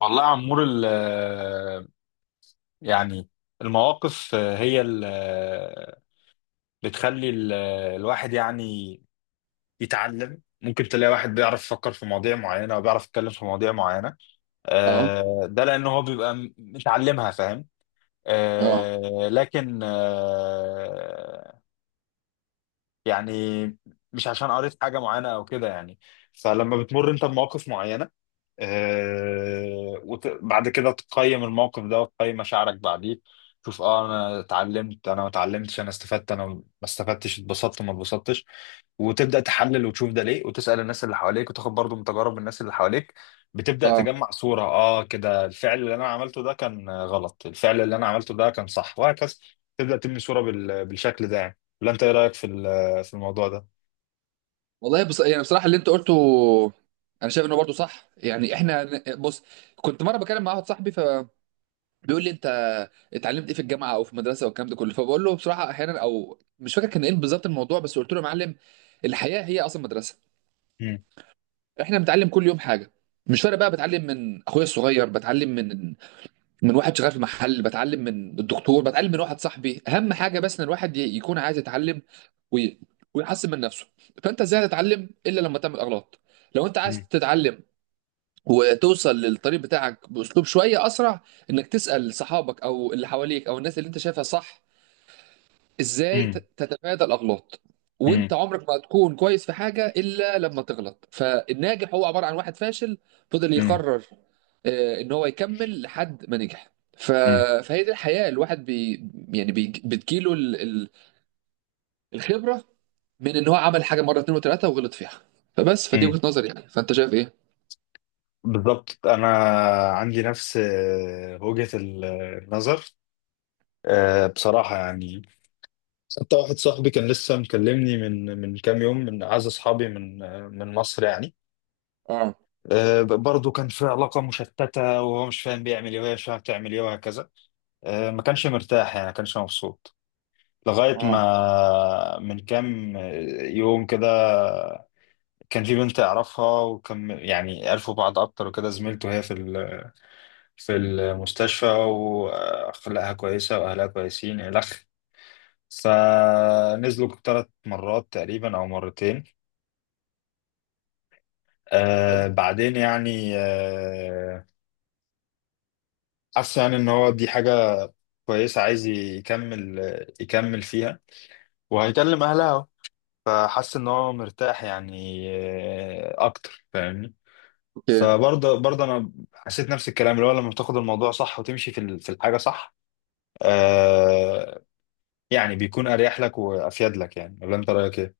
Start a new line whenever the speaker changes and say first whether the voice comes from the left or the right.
left: والله يا عمور يعني المواقف هي اللي بتخلي الواحد يعني يتعلم. ممكن تلاقي واحد بيعرف يفكر في مواضيع معينة وبيعرف يتكلم في مواضيع معينة.
right: اه
left: ده لأن هو بيبقى متعلمها، فاهم.
right: اه
left: لكن يعني مش عشان قريت حاجة معينة أو كده يعني. فلما بتمر أنت بمواقف معينة، وبعد كده تقيم الموقف ده وتقيم مشاعرك بعديه، تشوف انا اتعلمت انا ما اتعلمتش، انا استفدت انا ما استفدتش، اتبسطت ما اتبسطتش، وتبدا تحلل وتشوف ده ليه، وتسال الناس اللي حواليك، وتاخد برضو من تجارب الناس اللي حواليك. بتبدا
right: اه،
left: تجمع صوره، كده الفعل اللي انا عملته ده كان غلط، الفعل اللي انا عملته ده كان صح، وهكذا. تبدا تبني صوره بالشكل ده يعني. ولا انت ايه رايك في في الموضوع ده؟
right: والله بص، يعني بصراحه اللي انت قلته انا شايف انه برضه صح. يعني احنا، بص، كنت مره بكلم مع واحد صاحبي فبيقول لي: انت اتعلمت ايه في الجامعه او في المدرسه والكلام ده كله؟ فبقول له بصراحه احيانا، او مش فاكر كان ايه بالظبط الموضوع، بس قلت له: يا معلم، الحياه هي اصلا مدرسه،
left: مم.
right: احنا بنتعلم كل يوم حاجه. مش فارق بقى، بتعلم من اخويا الصغير، بتعلم من واحد شغال في محل، بتعلم من الدكتور، بتعلم من واحد صاحبي. اهم حاجه بس ان الواحد يكون عايز يتعلم وي... ويحسن من نفسه. فانت ازاي هتتعلم الا لما تعمل اغلاط؟ لو انت عايز
left: مم.
right: تتعلم وتوصل للطريق بتاعك باسلوب شويه اسرع، انك تسال صحابك او اللي حواليك او الناس اللي انت شايفها صح ازاي
left: مم.
right: تتفادى الاغلاط. وانت
left: مم.
right: عمرك ما هتكون كويس في حاجه الا لما تغلط، فالناجح هو عباره عن واحد فاشل فضل يقرر ان هو يكمل لحد ما نجح. ف...
left: مم.
right: فهي دي الحياه، الواحد بتجيله الخبره من ان هو عمل حاجه مره اتنين وتلاته وغلط فيها. فبس، فدي
left: مم.
right: وجهه نظري، يعني فانت شايف ايه؟
left: بالضبط، انا عندي نفس وجهة النظر. بصراحة يعني، حتى واحد صاحبي كان لسه مكلمني من كام يوم، من اعز اصحابي، من مصر يعني.
right: اه
left: برضه كان في علاقة مشتتة، وهو مش فاهم بيعمل ايه، وهي مش فاهمة بتعمل ايه، وهكذا. ما كانش مرتاح، يعني ما كانش مبسوط، لغاية
right: اه،
left: ما من كام يوم كده، كان في بنت يعرفها، وكان يعني عرفوا بعض اكتر وكده، زميلته هي في المستشفى، وأخلاقها كويسة، وأهلها كويسين، إلخ. فنزلوا 3 مرات تقريبا أو مرتين.
right: حلو،
left: بعدين يعني حس يعني إن هو دي حاجة كويسة، عايز يكمل، يكمل فيها، وهيكلم أهلها أهو. فحس إن هو مرتاح، يعني أكتر، فاهمني.
right: اوكي.
left: فبرضه أنا حسيت نفس الكلام، اللي هو لما بتاخد الموضوع صح وتمشي في في الحاجة صح. آه، يعني بيكون اريح لك وافيد لك يعني. ولا انت رايك ايه؟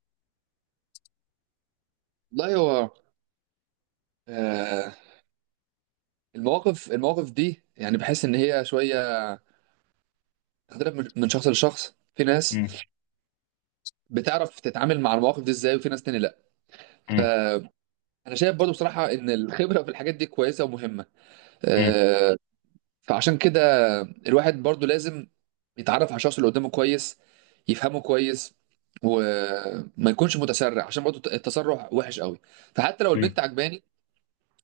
right: والله هو آه، المواقف دي يعني بحس ان هي شويه تختلف من شخص لشخص. في ناس
left: مم.
right: بتعرف تتعامل مع المواقف دي ازاي، وفي ناس تاني لا.
left: مم.
right: فانا شايف برضو بصراحه ان الخبره في الحاجات دي كويسه ومهمه
left: مم.
right: آه، فعشان كده الواحد برضو لازم يتعرف على الشخص اللي قدامه كويس، يفهمه كويس، وما يكونش متسرع، عشان برضو التسرع وحش قوي. فحتى لو
left: مم.
right: البنت عجباني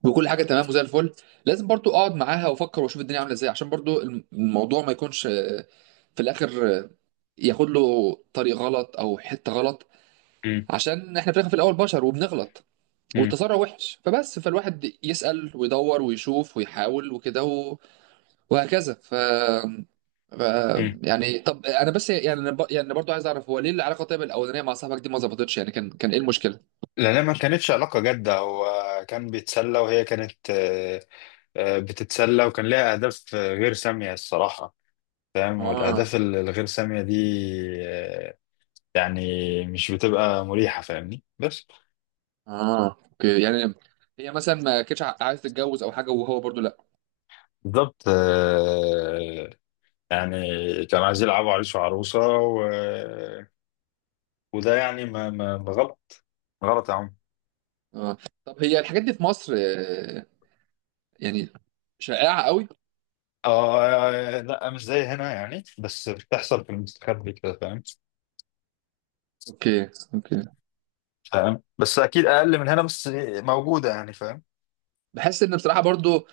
right: وكل حاجه تمام وزي الفل، لازم برضو اقعد معاها وافكر واشوف الدنيا عامله ازاي، عشان برضو الموضوع ما يكونش في الاخر ياخد له طريق غلط او حته غلط.
left: مم.
right: عشان احنا في الاخر في الاول بشر وبنغلط،
left: مم.
right: والتسرع وحش. فبس، فالواحد يسأل ويدور ويشوف ويحاول وكده وهكذا ف... ف
left: مم.
right: يعني طب انا بس، يعني يعني برضو عايز اعرف، هو ليه العلاقه طيب الاولانيه مع صاحبك دي ما ظبطتش؟ يعني كان ايه المشكله؟
left: لأنها ما كانتش علاقة جادة. هو كان بيتسلى، وهي كانت بتتسلى، وكان ليها أهداف غير سامية الصراحة. فاهم.
right: اه
left: والأهداف الغير سامية دي آه، يعني مش بتبقى مريحة، فاهمني، بس.
right: اه، اوكي. يعني هي مثلا ما كانتش عايز تتجوز او حاجه، وهو برضو لا؟
left: بالظبط يعني كانوا عايزين يلعبوا عريس وعروسة وده يعني ما غلط، غلط يا عم.
right: اه. طب هي الحاجات دي في مصر يعني شائعه قوي؟
left: اه، لا مش زي هنا يعني، بس بتحصل في المستخبي كده، فاهم.
right: اوكي، اوكي.
left: فاهم، بس اكيد اقل من هنا، بس موجوده يعني، فاهم.
right: بحس ان بصراحه برضو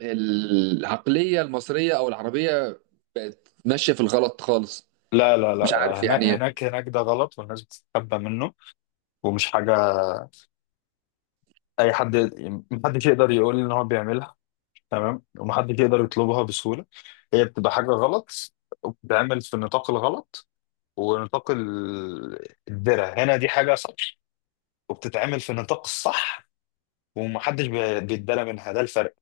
right: العقلية المصرية أو العربية بقت ماشية في الغلط خالص،
left: لا لا
right: مش
left: لا،
right: عارف
left: هناك
right: يعني إيه.
left: هناك هناك ده غلط، والناس بتتخبى منه، ومش حاجه اي حد، محدش يقدر يقول ان هو بيعملها تمام، ومحدش يقدر يطلبها بسهوله. هي بتبقى حاجه غلط، وبتتعمل في النطاق الغلط. ونطاق الدرع هنا دي حاجه صح، وبتتعمل في النطاق الصح. ومحدش بيتدلى منها، ده الفرق.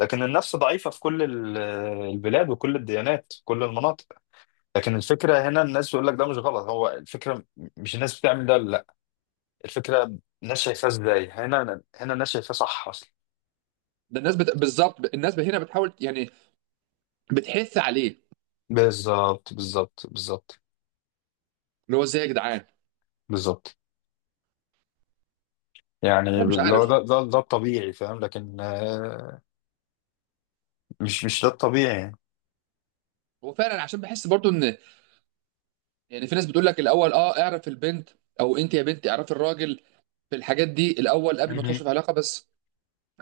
left: لكن النفس ضعيفة في كل البلاد، وكل الديانات، كل المناطق. لكن الفكرة هنا، الناس بيقول لك ده مش غلط، هو الفكرة، مش الناس بتعمل ده، لا. الفكرة الناس شايفاه ازاي. هنا، هنا الناس شايفاه صح اصلا.
right: ده الناس بالظبط الناس هنا بتحاول، يعني بتحث عليه،
left: بالظبط بالظبط بالظبط
right: اللي هو ازاي يا جدعان؟
left: بالظبط. يعني
right: لا مش
left: لو
right: عارف.
left: ده الطبيعي، فاهم. لكن مش ده الطبيعي يعني.
right: هو فعلا، عشان بحس برضو ان، يعني في ناس بتقول لك: الاول اه اعرف البنت، او انت يا بنتي اعرفي الراجل في الحاجات دي الاول قبل ما
left: مهم.
right: تخش في علاقة. بس،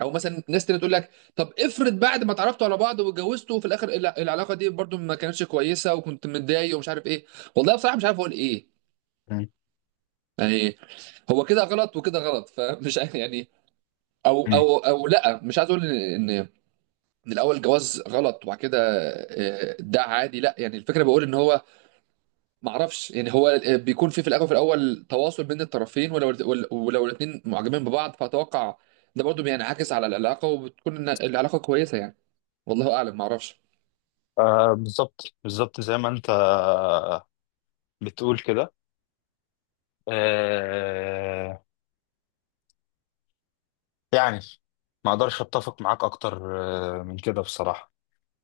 right: او مثلا ناس تانية تقول لك: طب افرض بعد ما اتعرفتوا على بعض واتجوزتوا، وفي الاخر العلاقة دي برضو ما كانتش كويسة، وكنت متضايق، ومش عارف ايه؟ والله بصراحة مش عارف اقول ايه.
left: مم.
right: يعني هو كده غلط وكده غلط، فمش عارف يعني. او
left: مم.
right: او او لا، مش عايز اقول ان من الاول جواز غلط، وبعد كده ده عادي لا. يعني الفكره بقول ان هو، ما اعرفش يعني، هو بيكون في الاول تواصل بين الطرفين، ولو ولو الاثنين معجبين ببعض فاتوقع ده برضه بينعكس على العلاقه، وبتكون إن العلاقه كويسه يعني. والله اعلم، ما اعرفش.
left: بالظبط بالظبط زي ما انت بتقول كده، آه يعني ما اقدرش اتفق معاك اكتر من كده بصراحة.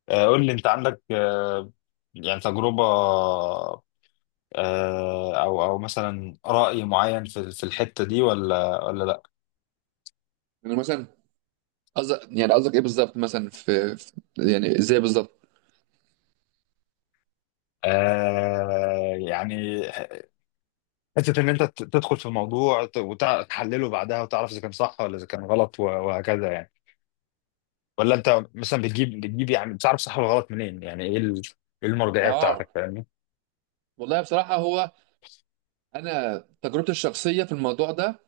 left: قول لي، انت عندك يعني تجربة او مثلا رأي معين في الحتة دي، ولا لا؟
right: يعني مثلا، قصدك ايه بالظبط؟ مثلا في يعني ازاي بالظبط؟
left: يعني حتة ان انت تدخل في الموضوع وتحلله بعدها، وتعرف اذا كان صح ولا اذا كان غلط وهكذا يعني. ولا انت مثلا بتجيب يعني بتعرف صح ولا غلط منين؟ يعني إيه المرجعية
right: اه،
left: بتاعتك؟ فاهمني.
right: والله بصراحه هو، انا تجربتي الشخصيه في الموضوع ده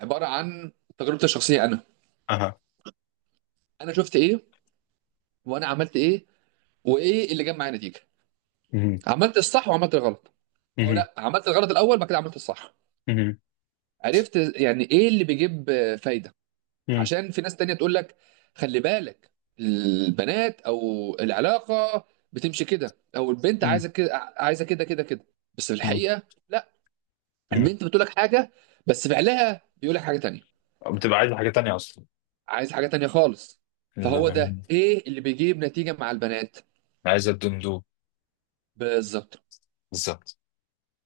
right: عباره عن تجربتي الشخصيه، انا
left: اها.
right: انا شفت ايه وانا عملت ايه وايه اللي جاب معايا نتيجه.
left: مهم.
right: عملت الصح وعملت الغلط، او
left: مهم.
right: لا، عملت الغلط الاول بعد كده عملت الصح.
left: مهم.
right: عرفت يعني ايه اللي بيجيب فايده. عشان في ناس تانية تقول لك: خلي بالك، البنات او العلاقه بتمشي كده، او البنت عايزه
left: مهم.
right: كده، عايزه كده كده كده. بس في
left: مهم.
right: الحقيقه لا،
left: مم.
right: البنت بتقول لك حاجه بس فعلها بيقول لك حاجه تانية،
left: بتبقى عايز حاجة تانية أصلا.
right: عايز حاجه تانية خالص.
left: بالظبط.
right: فهو ده
left: مم.
right: ايه اللي بيجيب نتيجه مع البنات،
left: عايز الدندو.
right: بالظبط.
left: بالظبط.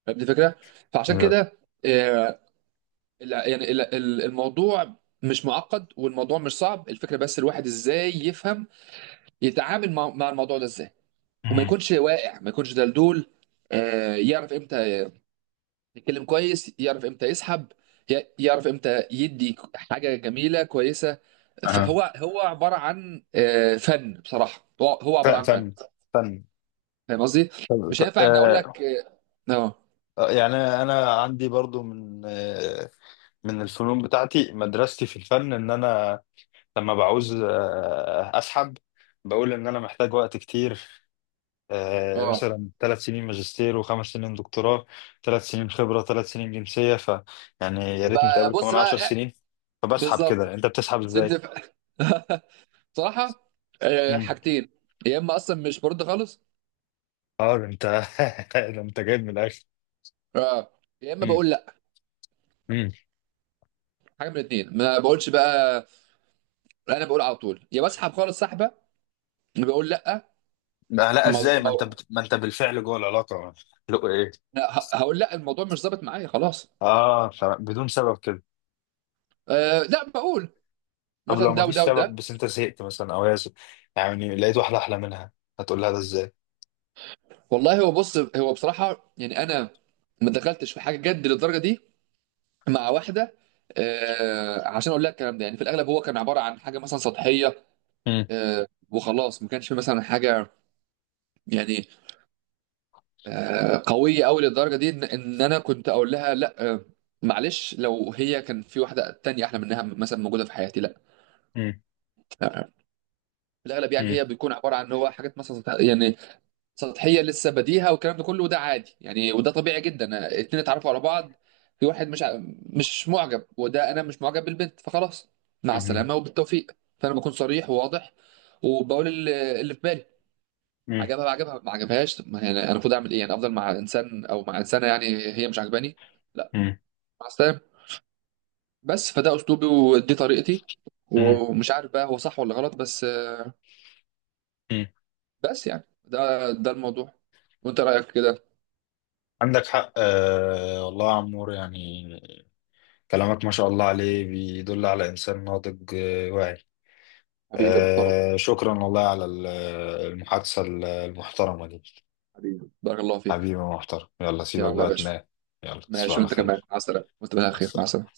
right: فهمت الفكره. فعشان
left: بالظبط.
right: كده آه، الموضوع مش معقد، والموضوع مش صعب. الفكره بس الواحد ازاي يفهم، يتعامل مع الموضوع ده ازاي، وما
left: مم.
right: يكونش واقع، ما يكونش دلدول يعرف امتى يتكلم كويس، يعرف امتى يسحب، يعرف امتى يدي حاجه جميله كويسه.
left: أها.
right: فهو، هو عباره عن فن. بصراحه هو هو عباره عن فن.
left: فن فن.
right: فاهم قصدي؟
left: طب
right: مش
left: طب
right: هينفع ان اقول لك اه اه
left: يعني انا عندي برضو من الفنون بتاعتي، مدرستي في الفن ان انا لما بعوز اسحب، بقول ان انا محتاج وقت كتير،
right: آه،
left: مثلا 3 سنين ماجستير، و5 سنين دكتوراه، 3 سنين خبرة، 3 سنين جنسية. يعني يا ريت
right: يبقى
left: نتقابل
right: بص
left: كمان
right: بقى
left: عشر
right: إيه،
left: سنين فبسحب
right: بالظبط.
left: كده. انت بتسحب ازاي؟
right: سيبني في صراحه حاجتين: يا اما اصلا مش برد خالص،
left: اه، ده انت ده انت جايب من الاخر.
right: اه، يا اما
left: مم.
right: بقول لا،
left: مم.
right: حاجه من الاثنين. ما بقولش بقى انا، بقول على طول يا بسحب خالص سحبه، بقول لا
left: ما لا، ازاي؟
right: الموضوع،
left: ما انت ما انت بالفعل جوه العلاقه. لو ايه؟
right: لا، هقول لا الموضوع مش ظابط معايا خلاص.
left: اه تمام، بدون سبب كده؟
right: لا بقول
left: طب لو
right: مثلا
left: ما
right: ده
left: فيش
right: وده
left: سبب،
right: وده.
left: بس انت زهقت مثلا، او هي زهقت، يعني لقيت واحده احلى منها، هتقول لها ده ازاي؟
right: والله هو، بص هو بصراحه يعني انا ما دخلتش في حاجه جد للدرجه دي مع واحده عشان اقول لها الكلام ده. يعني في الاغلب هو كان عباره عن حاجه مثلا سطحيه
left: مم.
right: وخلاص. ما كانش في مثلا حاجه يعني قويه قوي للدرجه دي إن انا كنت اقول لها لا معلش، لو هي كان في واحده تانية احلى منها مثلا موجوده في حياتي، لا
left: مم.
right: آه، الاغلب يعني
left: مم.
right: هي بيكون عباره عن هو حاجات مثلا سطحيه لسه بديهه والكلام ده كله، وده عادي يعني، وده طبيعي جدا اتنين اتعرفوا على بعض، في واحد مش مش معجب، وده انا مش معجب بالبنت فخلاص، مع
left: مم.
right: السلامه وبالتوفيق. فانا بكون صريح وواضح، وبقول اللي في بالي.
left: مم.
right: عجبها بقى، عجبها ما عجبهاش، طب ما يعني انا المفروض اعمل ايه؟ يعني افضل مع انسان او مع انسانه يعني هي مش عجباني؟ لا،
left: مم.
right: مع السلامه. بس فده اسلوبي ودي طريقتي،
left: مم.
right: ومش عارف بقى هو صح ولا غلط. بس
left: مم.
right: يعني ده الموضوع، وانت رايك كده.
left: عندك حق، والله يا عمور يعني، كلامك ما شاء الله عليه، بيدل على انسان ناضج، واعي.
right: حبيبي يا محترم.
left: شكرا والله على المحادثه المحترمه دي.
right: حبيبي بارك الله فيك.
left: حبيبي محترم، يلا سيبك
right: يلا يا
left: بقى
right: باشا.
left: تنام. يلا تصبح
right: ماشي،
left: على
right: وانت كمان
left: خير.
right: مع السلامه، وانت
left: مع
right: بخير، مع
left: السلامة.
right: السلامه.